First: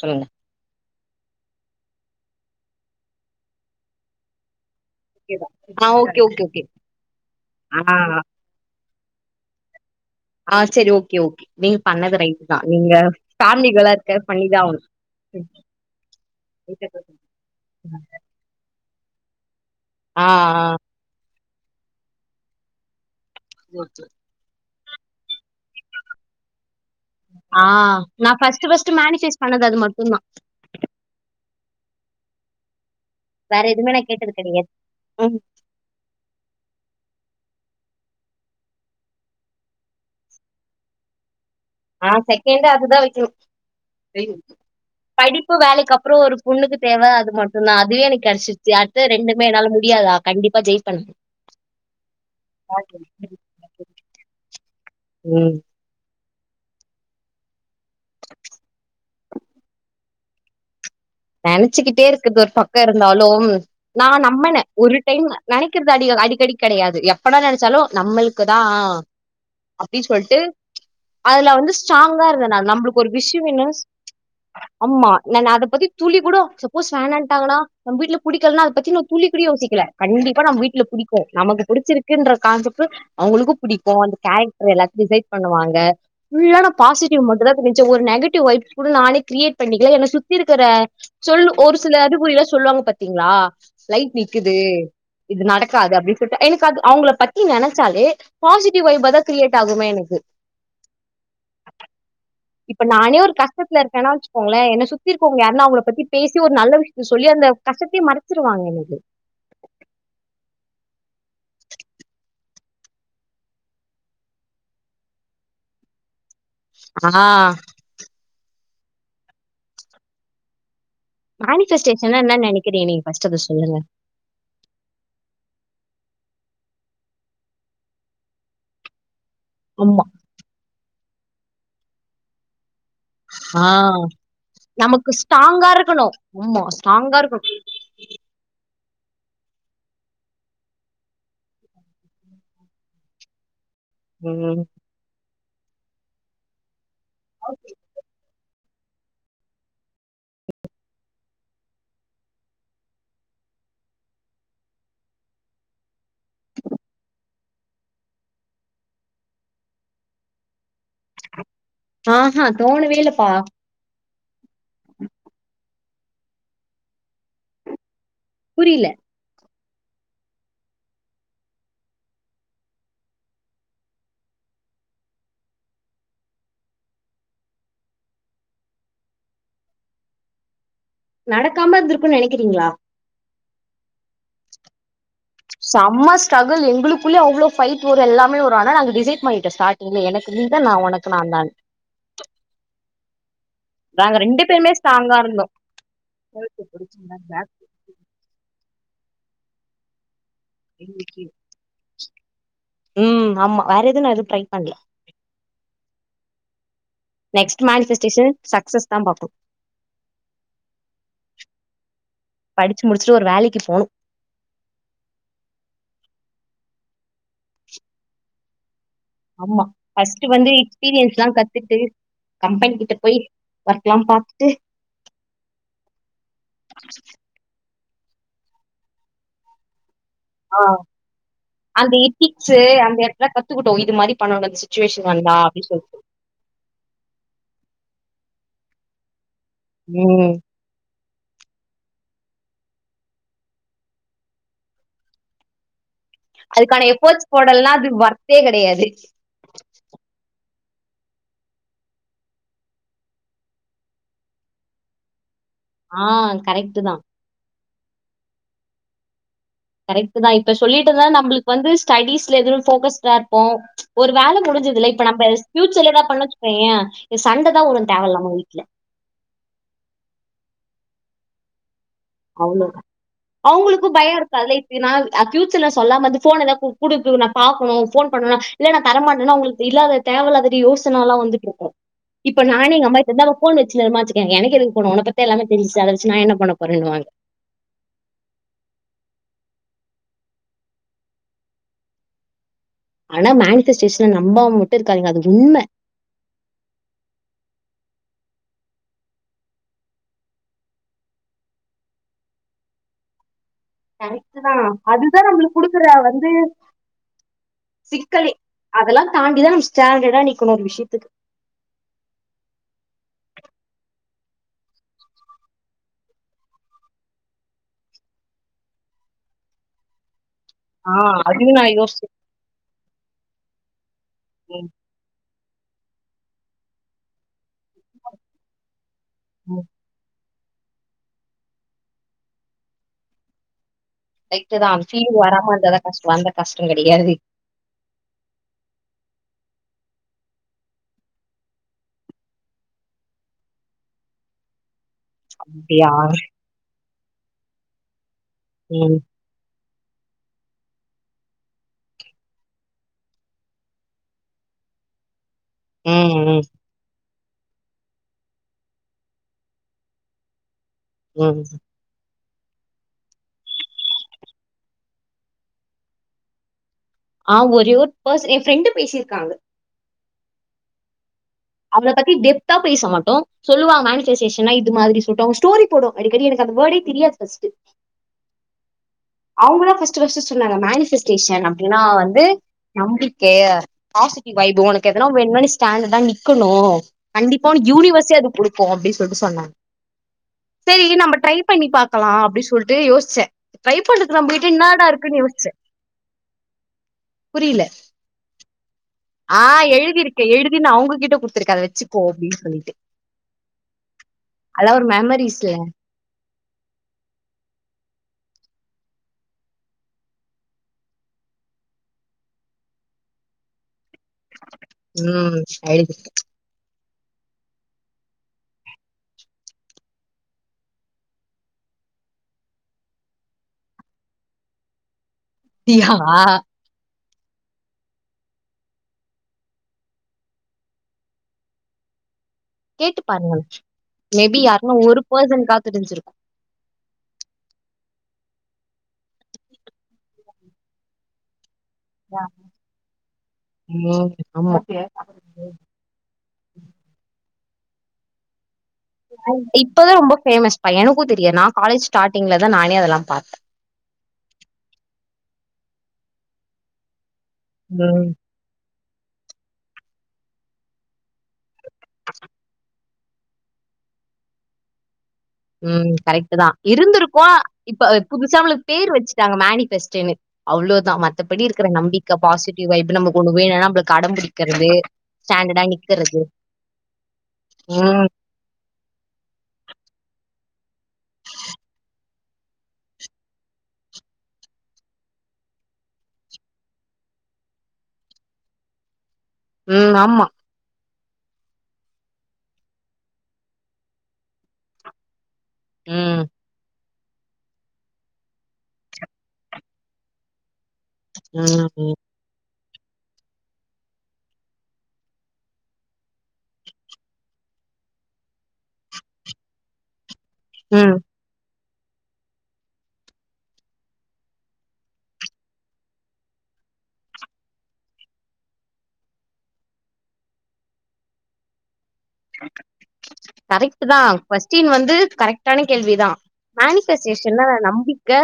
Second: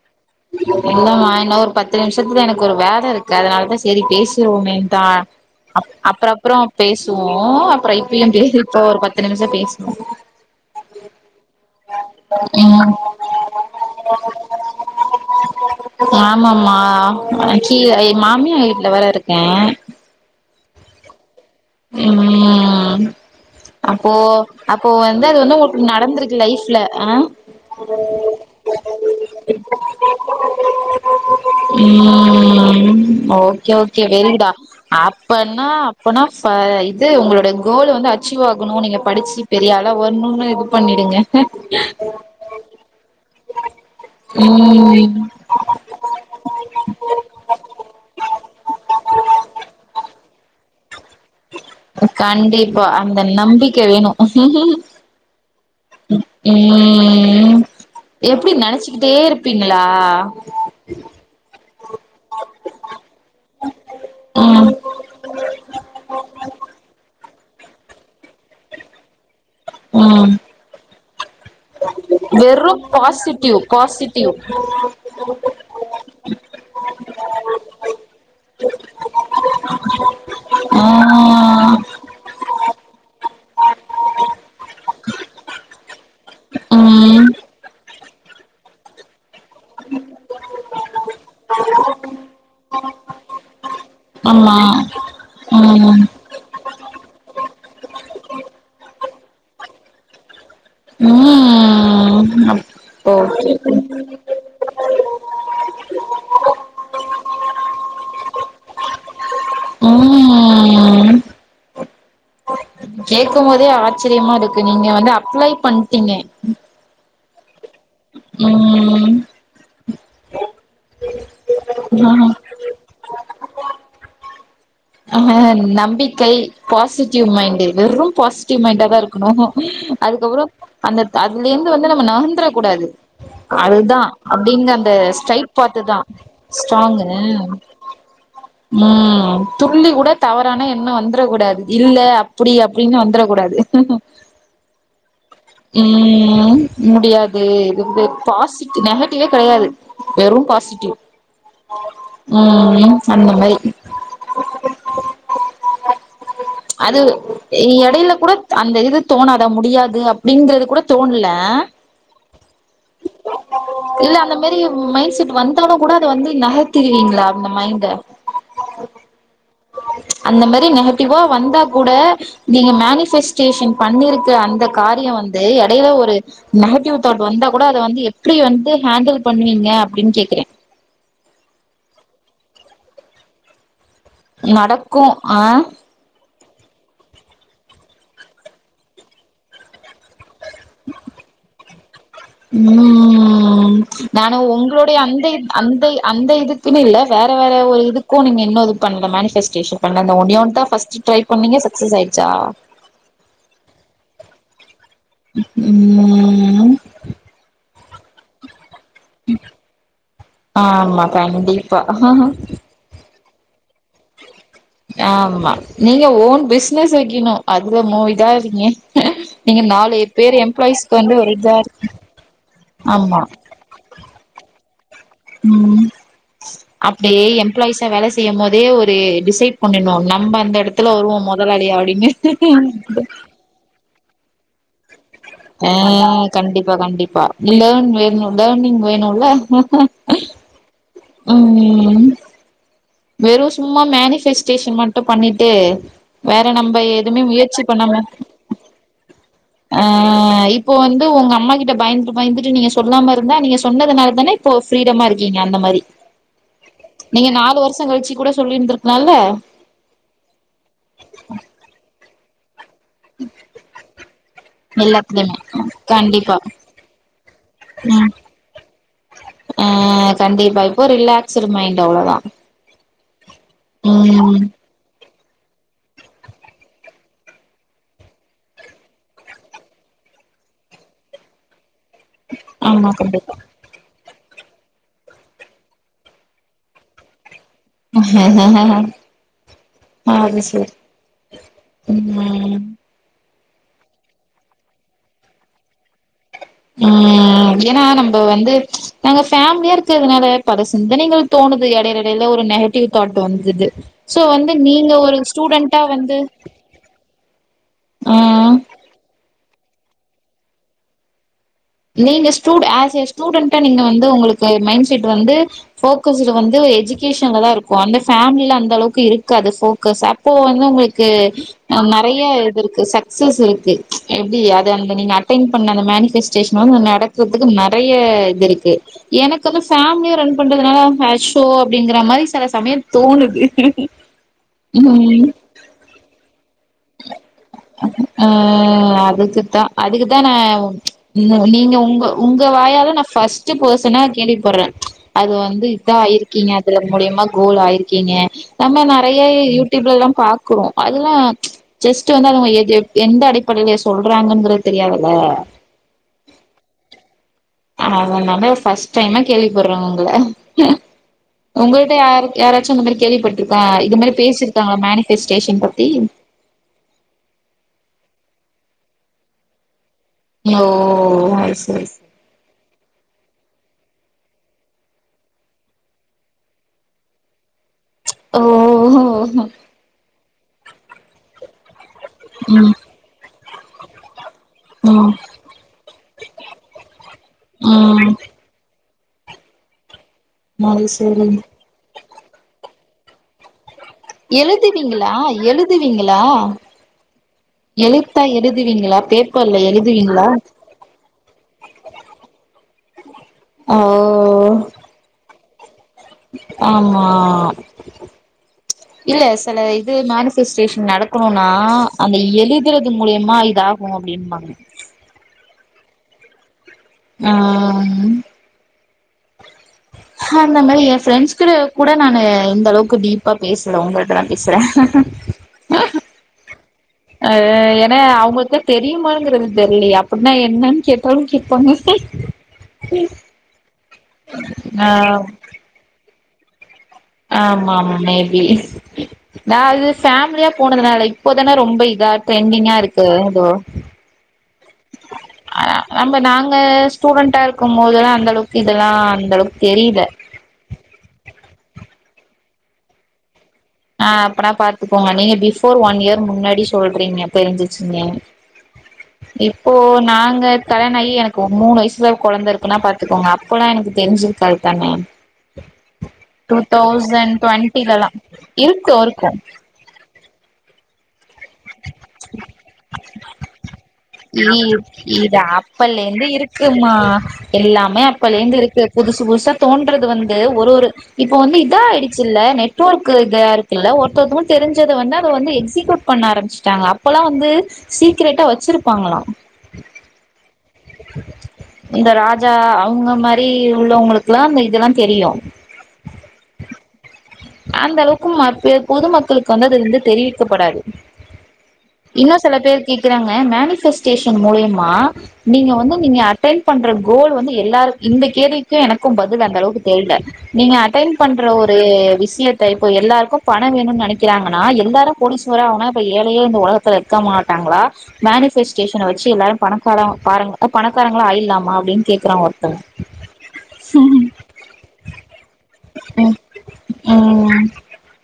சொல்லுங்க என்னம்மா இன்ன ஒரு பத் து நிமிஷத்துல எனக்கு ஒரு வேல இருக்கு அதனாலதா செரி பேசிருவோமேன் ட்டா ஆ அப் ஓகே அப்புறோ ஓகே அப்புறோ ஓகே பேசுவோ ஆ அப்புறோ இப்பையு பேசிப்போ ஒரு பத்து நிமிஷோ பேசி ஆ செரி ஓகே ஓகே நீங்க பண்ணது ரைட் தா நீங்க ம் ஃபேமிலி கேர்ளா இருக்க பண்ணிதா ஆவணு ம் ஆமாம்மா நா கீழ ஏ மாமியார் வீட்ல வேற இருக்கே ஆ ஆ ம் அப்போ அப்போ வந்து அது வந்து உங்களுக்கு நடந்திருக்கு லைஃப் ஆ நா ஃபஸ்ட்டு ஃபஸ்ட்டு மேனிசைஸ் பண்ணது அது மட்டுந்தா ம் வேற ஓகே எதுவுமே நா ஓகே கேட்டது வெரிகுடா கெடையாது ம் அப்பன்னா அப்பன்னா ஃப இது உங்களோட கோல் வந்து அச்சீவ் ஆகணு நீங்க படிச்சு பெரிய ஆளா வரணுன்னு இது பண்ணிடுங்க ஆ செகண்டு அதுதா வெக்கணு ம் படிப்பு வேலைக்கு அப்புறோ ஒரு பொண்ணுக்கு தேவ அது மட்டுந்தா அதுவே எனக்கு கெடைச்சிருச்சு அடுத்தது ரெண்டுமே என்னால முடி கேள் நா கண்டிப்பா ஜெயிச் கண்டிப்பா அந்த நம்பிக்க வேணு ம் ம் எப்டி நெனைச்சிக்கிட்டே இருப்பீங்களா வச்சுக்கிட்டே இருக்கறது ஒரு பக்க இருந்தாலு நா நம்பனே ம் ஒரு டைம் நெனைக்கிறது அடி அடிக்கடி கெடையாது எப் ப்ப என்ன நெனைச்சாலு நம்மளுக்குதா அப்டி ம் சொல்ட்டு அதுல வந்து ஸ்டராங்கா இருந்த நா வெறு நம்பளுக்கு ஒரு விஷ்யோ பாசிட்டிவ் என்ன பாசிட்டிவ் அம்மா நாங்க அத பத்தி துளி கூடோ சப்போஸ் வேணாட்டாங்கனா நம்ப வீட்ல புடிக்கலன்னா அத பத்தி துளி கூடியு யோசிக்கல கண்டிப்பா நம் வீட்ல புடிக்கு நமக்கு ஆ புடிச்சிருக்குன்றகான்டு கு அவுங்களுக்கு புடிக்கு அந்த கேரக்டர் எல்லாத் டிசைட் பண்ணுவாங்க ஃபுல்லா நா பாசிட்டிவ் ம் மட்டுந்தா தெரிஞ் ச்ச ஒரு நெகட்டிவ் வைப்ஸ் கூட நானே கிரியேட் பண்ணிக்கல என்ன சுத்தி இருக்கற சொல்லு ஒரு சில அறிகுறி எல்லா சொல்லுவாங்க பாத்தீங்களா லைட் ஆமா நிக்குது இது நடக்காது ம் அப்டின்னு சொல்லிட்டு எனக்கு அது அவுங்கள பத்தி நெனைச்சாலே பாசிட்டிவ் வைப்பாதா கிரியேட் ஆகுமே எனக்கு ம் ம் இப்ப நானே ஒரு கஷ்டத்துல இருக்கேன்னா வச்சுக்கோங்களே என்ன சுத்தி இரு க்குவங்க யாருன்னா அவுங்கள பத்தி பேசி ஒரு நல்ல விஷயத்த சொல்லி அந்த கஷ்டத்தையே மறச்சிருவாங்க எனக்கு ம் கேக்கும் போதே ஆச்சரியமா இருக்கு நீங்க வந்து அப்ளை பண்ட்டீங்க ஆ மேனிசஸ்டேஷன்னா ம் என்ன நெனைக்கிறீங்க நீங்க ஃபஸ்ட்டு அத சொல்லுங்க நம்பிக்கை பாசிட்டிவ் மைண்டு வெறும் பாசிட்டிவ் மைண்டாதா இருக் கணு ஆமா அதுக்கப்புறோ அந்த அதுலேருந்து வந்து நம்ம நவுந்தரக்கூடாது ஆ அதுதா அப்டிங்க அந்த நமக்கு ஸ்டைர்ட் ஸ்ட்ராங்கா பார்ட்டுதா இருக்கணும் ஆமா ஸ்ட்ராங்கு ஸ்ட்ராங்கா இருக்கணும் ம் துளளி கூட தவறான எண்ண வந்துரக்கூடாது இல்ல அப்டி அப்டின்னு வந்துரக்கூடாது ம் ம் முடியாது இது வந்து பாசிட் நெகட்டிவே கெடையாது வெறு பாசிட்டிவ் ம் அந்தமாரி அது எடையில கூட அந்த இது தோணாதா முடியாது அப்டிங்கிறது கூட தோணல ஆஹ தோணவே இல்லப்பா இல்ல அந்த மெரி மைண்ட் செட் வந்தாலு கூட அத வந்து நகத்துவீங்ளா அந்த மைண்ட புரில [inaudible] அந்த மரி நெகட்டிவ்வா வந்தா கூட நீங்க மேனிஃபெஸ்டேஷன் பண்ணிருக்க அந்த காரியோ வந்து எடைல ஒரு நெகட்டிவ் தாட் வந்தா கூட அத வந்து எப்டி வந்து ஹேண்டில் பண்ணுவீங்க அப்டின் கே கேக்குறே நடக்காம இருந்துருக்குன் நெனைக்றீங்ளா நடக்கு ஆ ஸ்டகுல் எங்குளுக்குள்ளே அவ்ளோ ஃபைட் வரு எல்லாமே வரு ஆனா நாங்க டிசைட் பண்ணிட்டோ ஸ்டாட்டிங்ளே எனக் நீதா நா உனக்கு நா தானு ம் நானு ஒங்களுடைய அந்த இ அந்த அந்த இதுக்குன்னு இல்ல வேற வேற ஒரு இதுக்கு நீங்க இன்னு பண்ல மேனிஃபெஸ்டேஷன் பண்ல ஒன்னே ஒன்னு தா ஃபஸ்ட் ட்ரை பண்ணிங்க சக்சஸ் ஆயிடுச்சா ம் ஆமா வேற எது நா எது ட்ரை பண்ல [unintelligible] நெக்ஸ்ட் மேனிஃபெஸ்டேஷன் சக்ஸஸ் ஆமா கண்டிப்பா ஃபஸ்ட்டு ஒரு வேலைக்கு போ ஆமா நீங்க ஓன் பிஸ்னஸ் வைக்குணு அதுல மூவிங்கா இருங்க ஆம்மா ஃபஸ்ட் வந்து வந்து எக்ஸ்பீரியன்ஸ்லா ஒரு இதா கத்துட்டு இருக்கு கம்பெனி கிட்ட போய் ஆமா ஒர்க்லா பாத்துட்டு ம் அப்டே எம்ப்ளாயிஸா வேல செய்யம் போதே ஒரு டிசைட் பண்ணிணு நம்ப அந்த எடத்துல வருவோ மொதலாளியா அந்த அடின்னு பணோ [unintelligible] அ கண்டிப்பா கண்டிப்பா லேன் வேணு லேர்னிங் வேணுல ம். [inaudible] ஆமா வெறு சும்மா மேனிஃபெஸ்டேஷன் மட்டு பண்ணிட்டு வேற நம்ம அதுக்கான எதுமே எஃபோர்ட்ஸ் முயற்சி போடலன்னா அது பண்ணாம வொர்த்தே கிடையாது. ஆ இப்போ வந்து ஒங்க அம்மா கிட்ட பயந்துட்டு பயந்துட்டு நீங்க சொல்லாமருந்தா நீங்க சொன்னதுனால தான இப்போ ஃப்ரீடமாருக் கிங்க அந்த மாரி ஆ கரெக்ட்டு தான். நீங்க நாலு வருஷோ கழிச்சு கூட சொல்லிருந்துருக்லால கரெக்ட்டு தா இப்ப சொல்லிட்டுந்தா நம்ளுக்கு வந்து ஸ்டடிஸ்ல எது ஃபோக்கஸ்டா ருப்போ ஒரு வேல முடிஞ்சிதுல இப்ப நம்ப எல்லாத்துலயுமே ஃபியூச்சர்ல எதா பண்ணோ கண்டிப்பா வச்சிக்கோயே சண்ட தா போடுவோ தேவ இல்லாம வீட்ல ஆ கண் ஓ ரிலாக்கஸ்டு மைண்ட் அவ்ளதா அவங்குளுக்கு பயோ ம் இருக்காதுல இப்பி நா அ ஃபியூச்சர்ல சொல்லாமர்ந்து ஃபோன்ன லா கு குடுக்கு நா பாக்குணு ஃபோன் பண்ணனா இல்ல நா தர மாட்டன்னா உங்ளுக்கு இல்லாத தேவ இல்லாதது யோசனலா வந்துட்டு இருக்கு இப்ப நானே எங்க ஆமா அம்மா கண்டிப்பா கிட்டந்து ஃபோன் வச்சு [unintelligible] ஏ எனக்கெதுக் ஃபோனு உன்ன பத்தி தா எல்லாமே தெரிச்சுச்சு அத வச்சு நா என்ன பண்ண போறேன்னுவாங்க ஹ்ஹஹ அது சேரி ஆனா மேனிஃபெஸ்டேஷன்ன நம்பாம மட்டு இருக்காதீங்க அது உண்ம ஆ அ ஏனா நம்ம வந்து நாங்க ஃபேமிலியா இருக்கர்துனால பல சிந்தனைகள் தோணுது எடைல எடைல ஒரு நெகட்டிவ் தாட் வந்துது சோ கரெக்டுதா வந்து நீங்க ஒரு அதுதா நம்புளுக்கு ஸ்டூடெண்டா குடுக்குற வந்து சிக்கலே ஆ அதெல்லா தாண்டிதா நம்ம ஸ்டாண்டர்டா நிக்கணு ஒரு விஷயத்துக்கு நீங்க ஸ்டூ ஆஸ் ஏ ஸ்டுடண்டா நீங்க வந்து உங்குளுக்கு மைண்ட செட் வந்து ஃபோக்கஸ்ல வந்து எஜிகேஷன்ல தாருக்கு அந்த ஃபேமிலில அந்த அளவுக்கு இருக்காது ஃபோக்கஸ் அ அப்போ வந்து ஆ உங்குளுக்கு அதையும் நான் அ யோசிச்சிருக்கேன் நறைய இதுருக்கு சக்சஸ் இருக்கு எப்டி அது அந்த நீங்க அட்டென் பண்ண அந்த மேனிபெஸ்டேஷன் வந்து நடக்குது அதுக்கு நெறைய இது இருக்கு எனக்கு வந்து பேமிலிய ரன் பண்றதுனால ஹஸ்ஷோ அப்டிங்கிற மாதி செல சமயோ தோணுது ரைட்டு தா பீல் ம் வராம இருந்தாதா கஷ்டோ அந்த கஷ்டோ கெ ஆ அது க்கு தா அதுக்குதா நா நீங்க உங்க உங்க வாயால நா ஃபர்ஸ்ட் பெர்ஸ்சனா கே கேள்விபட்றே அது வந்து இத அப்படியா ஆயிருக்கீங்க அதுல மூலியமா கோல் ஆயிருக்கீங்க நம்ம ம், நெறையா யூ டியூப்ல எல்லா பாக்றோ அதெல்லா ஜஸ்ட் வந்து அவங்க எ எந்த அடிப்படேல சொல்றாங்கங்கற தெரியாதுல்ல ம் ம் அதனால ஃபர்ஸ்ட் டைம்மா கேள்விப்படுறேங்க ஒங்கள ம். ஒங்கள்ட்ட யாருக் யாராச்சு இந்த மாரி கேள்விப்பட்ருக்கே இது மாரி பேசிருக்காங்களா மேனிபெஸ்டேஷன் பத்தி ஆ ஒரே ஒரு பர்சன் ஏ ஃப்ரெண்டு் பேசிருக்காங்க ஓ அது சரி அவள சரி. பத்தி டெப்தா பேச மாட்டோ சொல்லுவா மேனிபெஸ்டேஷன்னா இது மாதிரி சூட் ஆவு ஸ்டோரி போடு அடிக்கடி எனக்கு அந்த வேர்டே தெரியாது ஃபர்ஸ்ட் ஓஹோ அவுங்க தா ஃபர்ஸ்ட் ஃபர்ஸ்ட் சொன்னாங்க மேனிபஸ்டேஷன் அப்டின்னா வந்து ம் நம்பிக் கேய ஹாஷிப் வைபோ ஒனக்கு எதனா ம் வேணுன்னா நீ ஸ்டாண்டர்டா நிக்கணு கண்டிப்பா ஒனக் யூனிவர்ஸே ம் அது குடுக்கு அப்டி சொன் சொல்ட்டு சொன்னே அது சேரி நம்ப சரி ட்ரை பண்ணி பாக்கலா அப்டி சொல்ட்டு யோசிச்சே ட்ரை பண்றதுக்கு நம்பகிட்ட என்னடா எழுதுவீங்களா இருக்குன்னு யோசிச்சே எழுதுவீங்களா புரியல எழுத்தா எழுதுவீங்களா ஆ பேப்பர்ல எழுதிருக்கே எழுதுவீங்களா எழுதி நா அவுங்ககிட்ட குடுத்துருக்கே அத வச்சிக் கோ அப்டீன்னு சொல்லீட்டு ஓ சேயா ஆமா இல்ல செல இது மேனிபெஸ்டேஷன் நடக்கணுன்னா அந்த எழுதுறது மூலியமா இதா கு அப்டிம்பாங்க ஐ டி ஃபர்ஸ்ட் ஆ ம் ஹ அந்த மாரி ஏ ஃப்ரெண்ட்ஸ் கிட்ட கூட நானு இந்த அளவுக்கு டீப்பா பேசல உங்கள்ட்ட தா பேசுறே அப்டியா ஆஹ ஏன்னா அவுங்களுக்குதா தெரியுமாங்கிறது தெர்லயே அப்டின்னா என்னன்னு கேட்டாலு கேப்பாங்க கேட்டுபாருங்களே மேபி யாருக்குனா ஒரு ஆ பர்சன்கா தெரிஞ்சிருக்கு ஆமா ஆமா மேபி நா அது ஃபேமிலியா போனதுனால இப்போ தான ரொம் ப இதா ட்ரெண்டிங்கா இருக்கு ஏதோ ம் ஆமா ஆ ஆமா நாங்க ஸ்டூடெண்ட்டா இருக்கும் போதுலா அந்த அளவுக் இப்பதா ரொம்ப பேமஸ் பா எனக்கு தெரியாது நா காலேஜ் ஸ்டார்டிங்லதா நானே அதெல்லா பாத்தே ஆ அப்பனா பாத்துக்கோங்க நீங்க பிபோர் ஒன் இயர் முன்னாடி சொல்றீங்க தெரிஞ்சிச்சிங்க ம் இப்போ நாங்க கல்யாணோ ஆகி எனக்கு மூணு வயசுல கொழந்தை இருக்குன்னா பாத்துக்கோங்க அப்போல்லா எனக்கு தெரிஞ்சி கரெக்ட் தான ம் கரெக்ட் தா இருந்துருக்கு இப்ப டுவெண்ட்டிலல்லா புதுசா நம்மளுக் பேர் இருக்கு இருக்கு வச்சிட்டாங்க மேனிபெஸ்ட்ன்னு அவ்ளோதா மத் தபடி இருக்ற நம்பிக்க பாசிட்டிவ் வைப் நமக்கு ஒன்னு வேணுன்னா நம்பளுக் அடுத் இ இது அப்பல்லேந்து இருக்குமா எல்லாமே ம், அப்பலேந்து இருக்கு பு புதுசு புதுசா தோண்றது வந் து ஒரு ஒரு இப்ப வந்து இதா ஆயிடுச்சுல்ல நெட்வொர்க் இதா இருக்குல்ல ஒருத்தெக்குவங்ளுக்கு தெரிஞ்சத வந் இப்போ வந்து எக்ஸிகியூட் பண்ண ஆரம்பிச்சிட்டாங்க அப்பெல்லா வந்து சீக்ரெடா வெச்சிருப்பாங்களா ம். ஆமா. இந்த ராஜா அவங்க மாரி உள்ளவங்களுக்கெல்லா இந்த இதெல்லா தெரியு ம் அந்த அளவுக்கு மக்கள் பொதுமக்களுக்கு வந்து அது வந்து தெரிவிக்கப்படாது ம் ம் இன்னு சில பேர் கேட்கறாங்க மேனிஸ் ஸ்டேஷன் மூலமா நீங்க வந்து நீங்க அட்டண் பண்ற கோல் வந்து எல்லார் இந்த தேதிக்கு எனக்கு பதில் அந்த அளவுக்கு தெரில நீங்க ம். அட்டண்ட் பண்ற ஒரு அ விஷயத்த இப்ப எல்லாருக்கு பணம் வேணும்னு நெனைக்கிறாங்கன்னா எல்லாரு கோடிசுவர ஆவனுனா அப்ப ஏழைய இந்த ஒலக ஒலகத்தில இருக்க மாட்டாங்களா மேனிபஷ்ட் ஸ்டேஷன்ல வெச்சு எல்லாரு பணக்கார பா பணக்காரங்களா ஆயிறலாமா அப்டின்னு கேக்குறாங்க ஒருத்தரு கரெக்டு தா கொஸ்டின் வந்து கரெக்டான கேள்விதா ம் மேனிபஸ்டேஷன் என்னா ம் நம்பிக்க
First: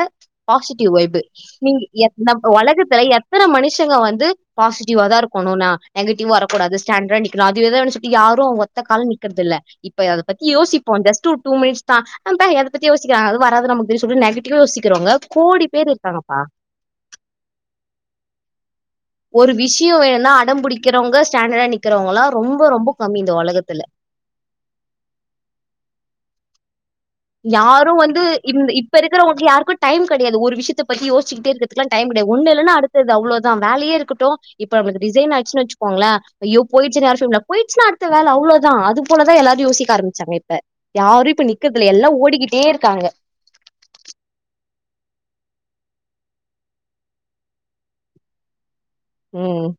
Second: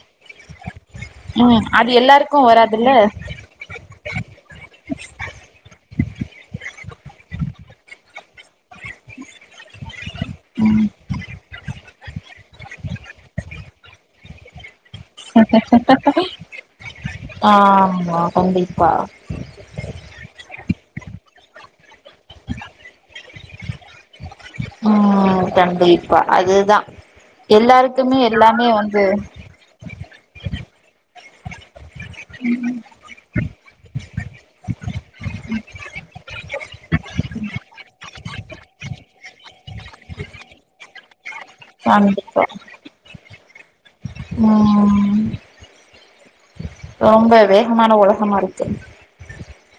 பாசிட்டிவ் வைய்பு ம் நீ அது எல்லாருக்கு நம் வராதுல்ல ஒலகத்துல எத்தன மனுஷங்க வந்து பாசிட்டிவா தா இருக்கோ [unintelligible] நெகட்டிவ் வரக்கடாது ஸ்டேன்டடா நிக்கனு அதுவேதா நெனசிட்டு யாரு அவ கால நிக்கறதில்ல இப்ப அத பத்தியோசிப்போ ஜஸ்ட் ஒரு டூ மினிட்ஸ் தா அதபத்தி யோசிக்க வேணா அது வாராது நமக்கு இது மாரி சொல்லி நெகட்டிவா யோசிக்கிறாங்க கோடி பேர் இருக்காங்கப்பா ஆமா கண்டிப்பா ஒரு விஷயோ வேணுனா அடம் பிடிக்கிறவங்க ஸ்டாண்டடா நிக்கறவங்களா ரொம்ப ரொம்ப கம்மி இந்த ஒலகத்துல அ கண்டிப்பா அதுதா யாரு எல்லாருக்குமே வந்து எல்லாமே இப்ப வந்து இருக்கிறவங்களுக்கு யாருக்கு டைம் கெடையாது ஒரு விஷயத்த பத்தி யோச்சிக்கிட்டே இரு த்து டைம் கெடையாது ஒண்ணு இல்லனா அடுத்தது அவ்ளோதா வேலையே இருக்கட்டு இப்ப நமக்கு ரிசைன் ஆயிருச்சுனா வெச்சுக்கோங்களே ஐயோ போயிடுச்சுனு யாரு சொல்லமாட் போயிடுச்சுனா அடுத்த வேல அவ் அவ்ளோதா அது போலதா எல்லாரு யோசிக்க ஆரம்பிச்சாங்க இப்ப யாரு இப்ப நிக் எல்லா கண்டிப்பா ஓடிக்கிட்டே இருக்காங்க ம் ரொம்ப வேகமான உலகமா இருக்கு ம்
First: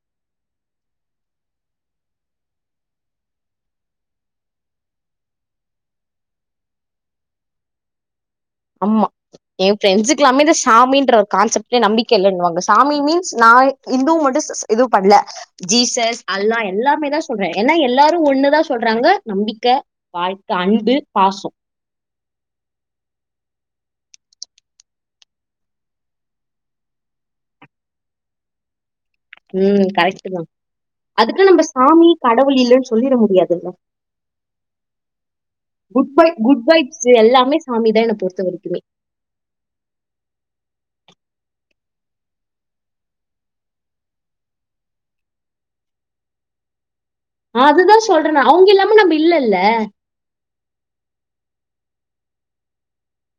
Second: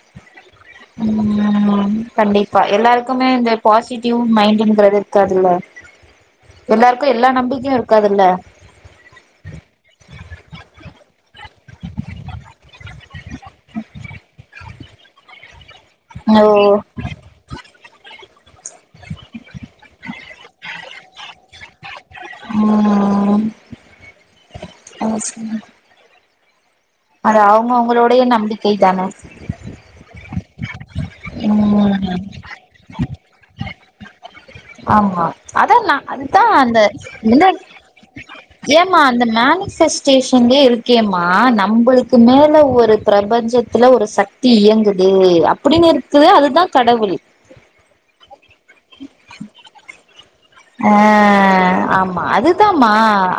ம் கண்டிப்பா எல்லாருக்குமே இந்த பாசிட்டிவ் மைண்டிங்கிறது இருக்காதுல்ல எல்லாருக்கு எல்லா நம்பிக்கையு இருக்காதுல்ல ஆமா ஏ ஃப்ரெண்ட்ஸ்க்கு எல்லாமே இந்த சாமின்ற ஒரு கான்செப்ட்டே நம்பிக்க இல்லனுவாங்க சாமி மீன்ஸ் நா இந்துவ மட்டு இது பண்ல ஜீசஸ் ஓ அல்லா எல்லாமே தா சொல்றே ஏன்னா எல்லாரு ஒண்ணு சொல்றாங்க நம்பிக்க வாழ்க்க அன்பு பாசோ ம் [unintelligible] அது அவங்க அவங்களுடைய நம்பிக்கை தான ம் கரெக்ட்டு தா அதுக்குன்னு நம்ப ம் சாமி கடவுள் இல்லன்னு சொல்லிட முடியாதுல்ல ஆமா அதா நா குட் பை அததா குட் அந்த வைப்ஸ் என்ன எல்லாமே சாமி தான் என்னை பொறுத்த வரைக்குமே ஏம்மா அந்த மேனிபெஸ்டேஷன்லே இருக்கேமா அ நம்பளுக்கு மேல ஒரு பிரபஞ்சத்தில ஒரு சக்தி இயங்குது அப்பிடின்னு இருக்கு அதுதா கடவுள் அதுதா சொல்றே நா அவங்க இல்லாம நம்ப இல்லல்ல அ ஆமா அதுதாமா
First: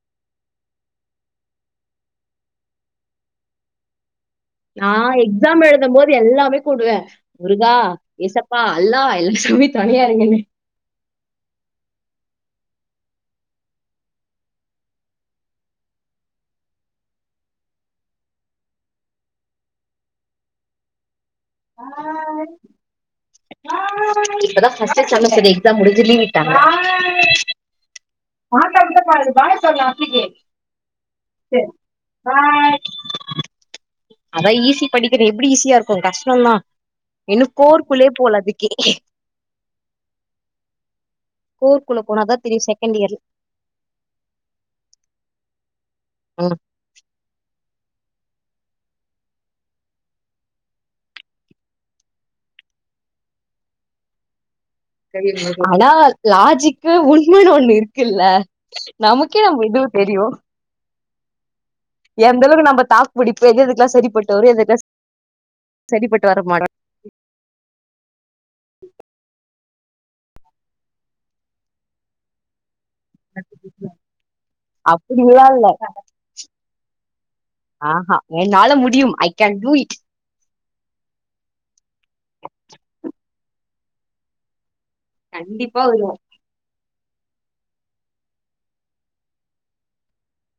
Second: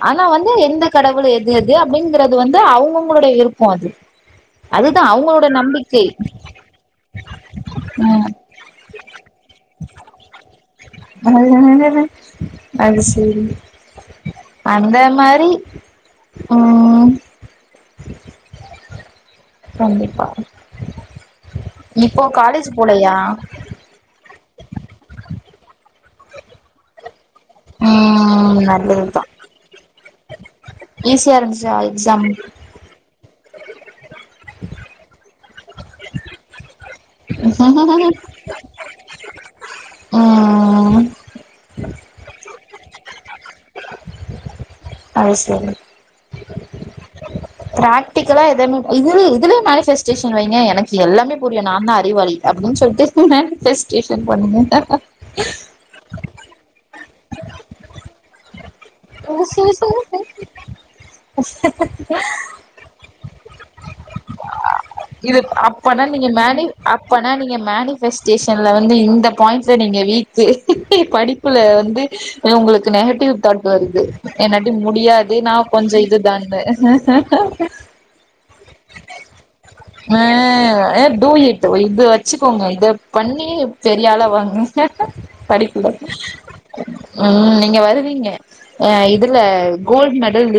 ஆனா வந்து எந்த கடவுள் எது எது அப்டின்னு ங்கிறது வந்து அவங்கவுங்களோட விருப்பம் அது நா அதுதா அவங்களோட எக்ஸாம் எழுதும் நம்பிக்கை போது எல்லாமே கூப்டுவே முருகா ஏசப்பா அல்லா எல்லா ல்லாமே தொனாயா இருங்கனு அது சேரி அந்த மாரி ம் கண்டிப்பா இப்போ ஹாய் காலேஜ் போலையா ஹாய் இப்பதா ஃபர்ஸ்ட் செமஸ்டர் எக்ஸா முடிஞ்சு லீவ் விட் ட்டாங்க ம் பாட்ட மட்டு நல்லதுதா பாடுது வாய்யா தொரலா ஈஸியா இருந்துச்சா எக்ஸாம் அதா ஈசி படிக்கிரேயே ஏப்படி ஈஸியா இருக்கு கஷ்ட தா இன்னு கோர்க்குள்ளையே போல இப்பதிக்கு ம் ம் கோர் குள்ள போனாதா தெரியு செகண்ட் இயர் ஆ. ம் பிரா்டிகலா இதுனி இதுலே இதுலே மனிபெஸ்ட் ஸ்டேஷன் வைங்க எனக் எல்லாமே புரியு நா தா அறிவாளி அப்படின்னு சொல்லிட்டு மணிபெஸ்டேஷன் பண்ணுங்க ஆனா லாஜிக்கு உண்ம ஒண்ணு இருக்குல்ல நமக்கே நம்ம இது தெரியு [unintelligible] எந்தளவுக்கு நம்ம தாக்கு புடிப்ப எது எதுக்கெல்லா சரிப்பட்டு வரு எது எதுக்கலா இது அப்பனா நீங்க மனி அப்பனா நீங்க மனி ஸ்டேஷன்ல வந்து இந்த பாயிண்ட்ல நீங்க வீக்கு படிப்புல வந்து உங்களுக் நெகட்டிவ் தாட் வருது என்னாட்டடி முடியாது அப்படில்லா நா இல்ல கொஞ்ச இதுதா ஆஹா என்னால மு ஆ ஏ தூயட்டு இது வச்சுக்கோங்க இது பண்ணி பெரிய ஆளா வாங்க கண்டிப்பா படிப்பல ஒரு உம் நீங்க வருவீங்க இதுல கோல்டு மெடல் லிஸ்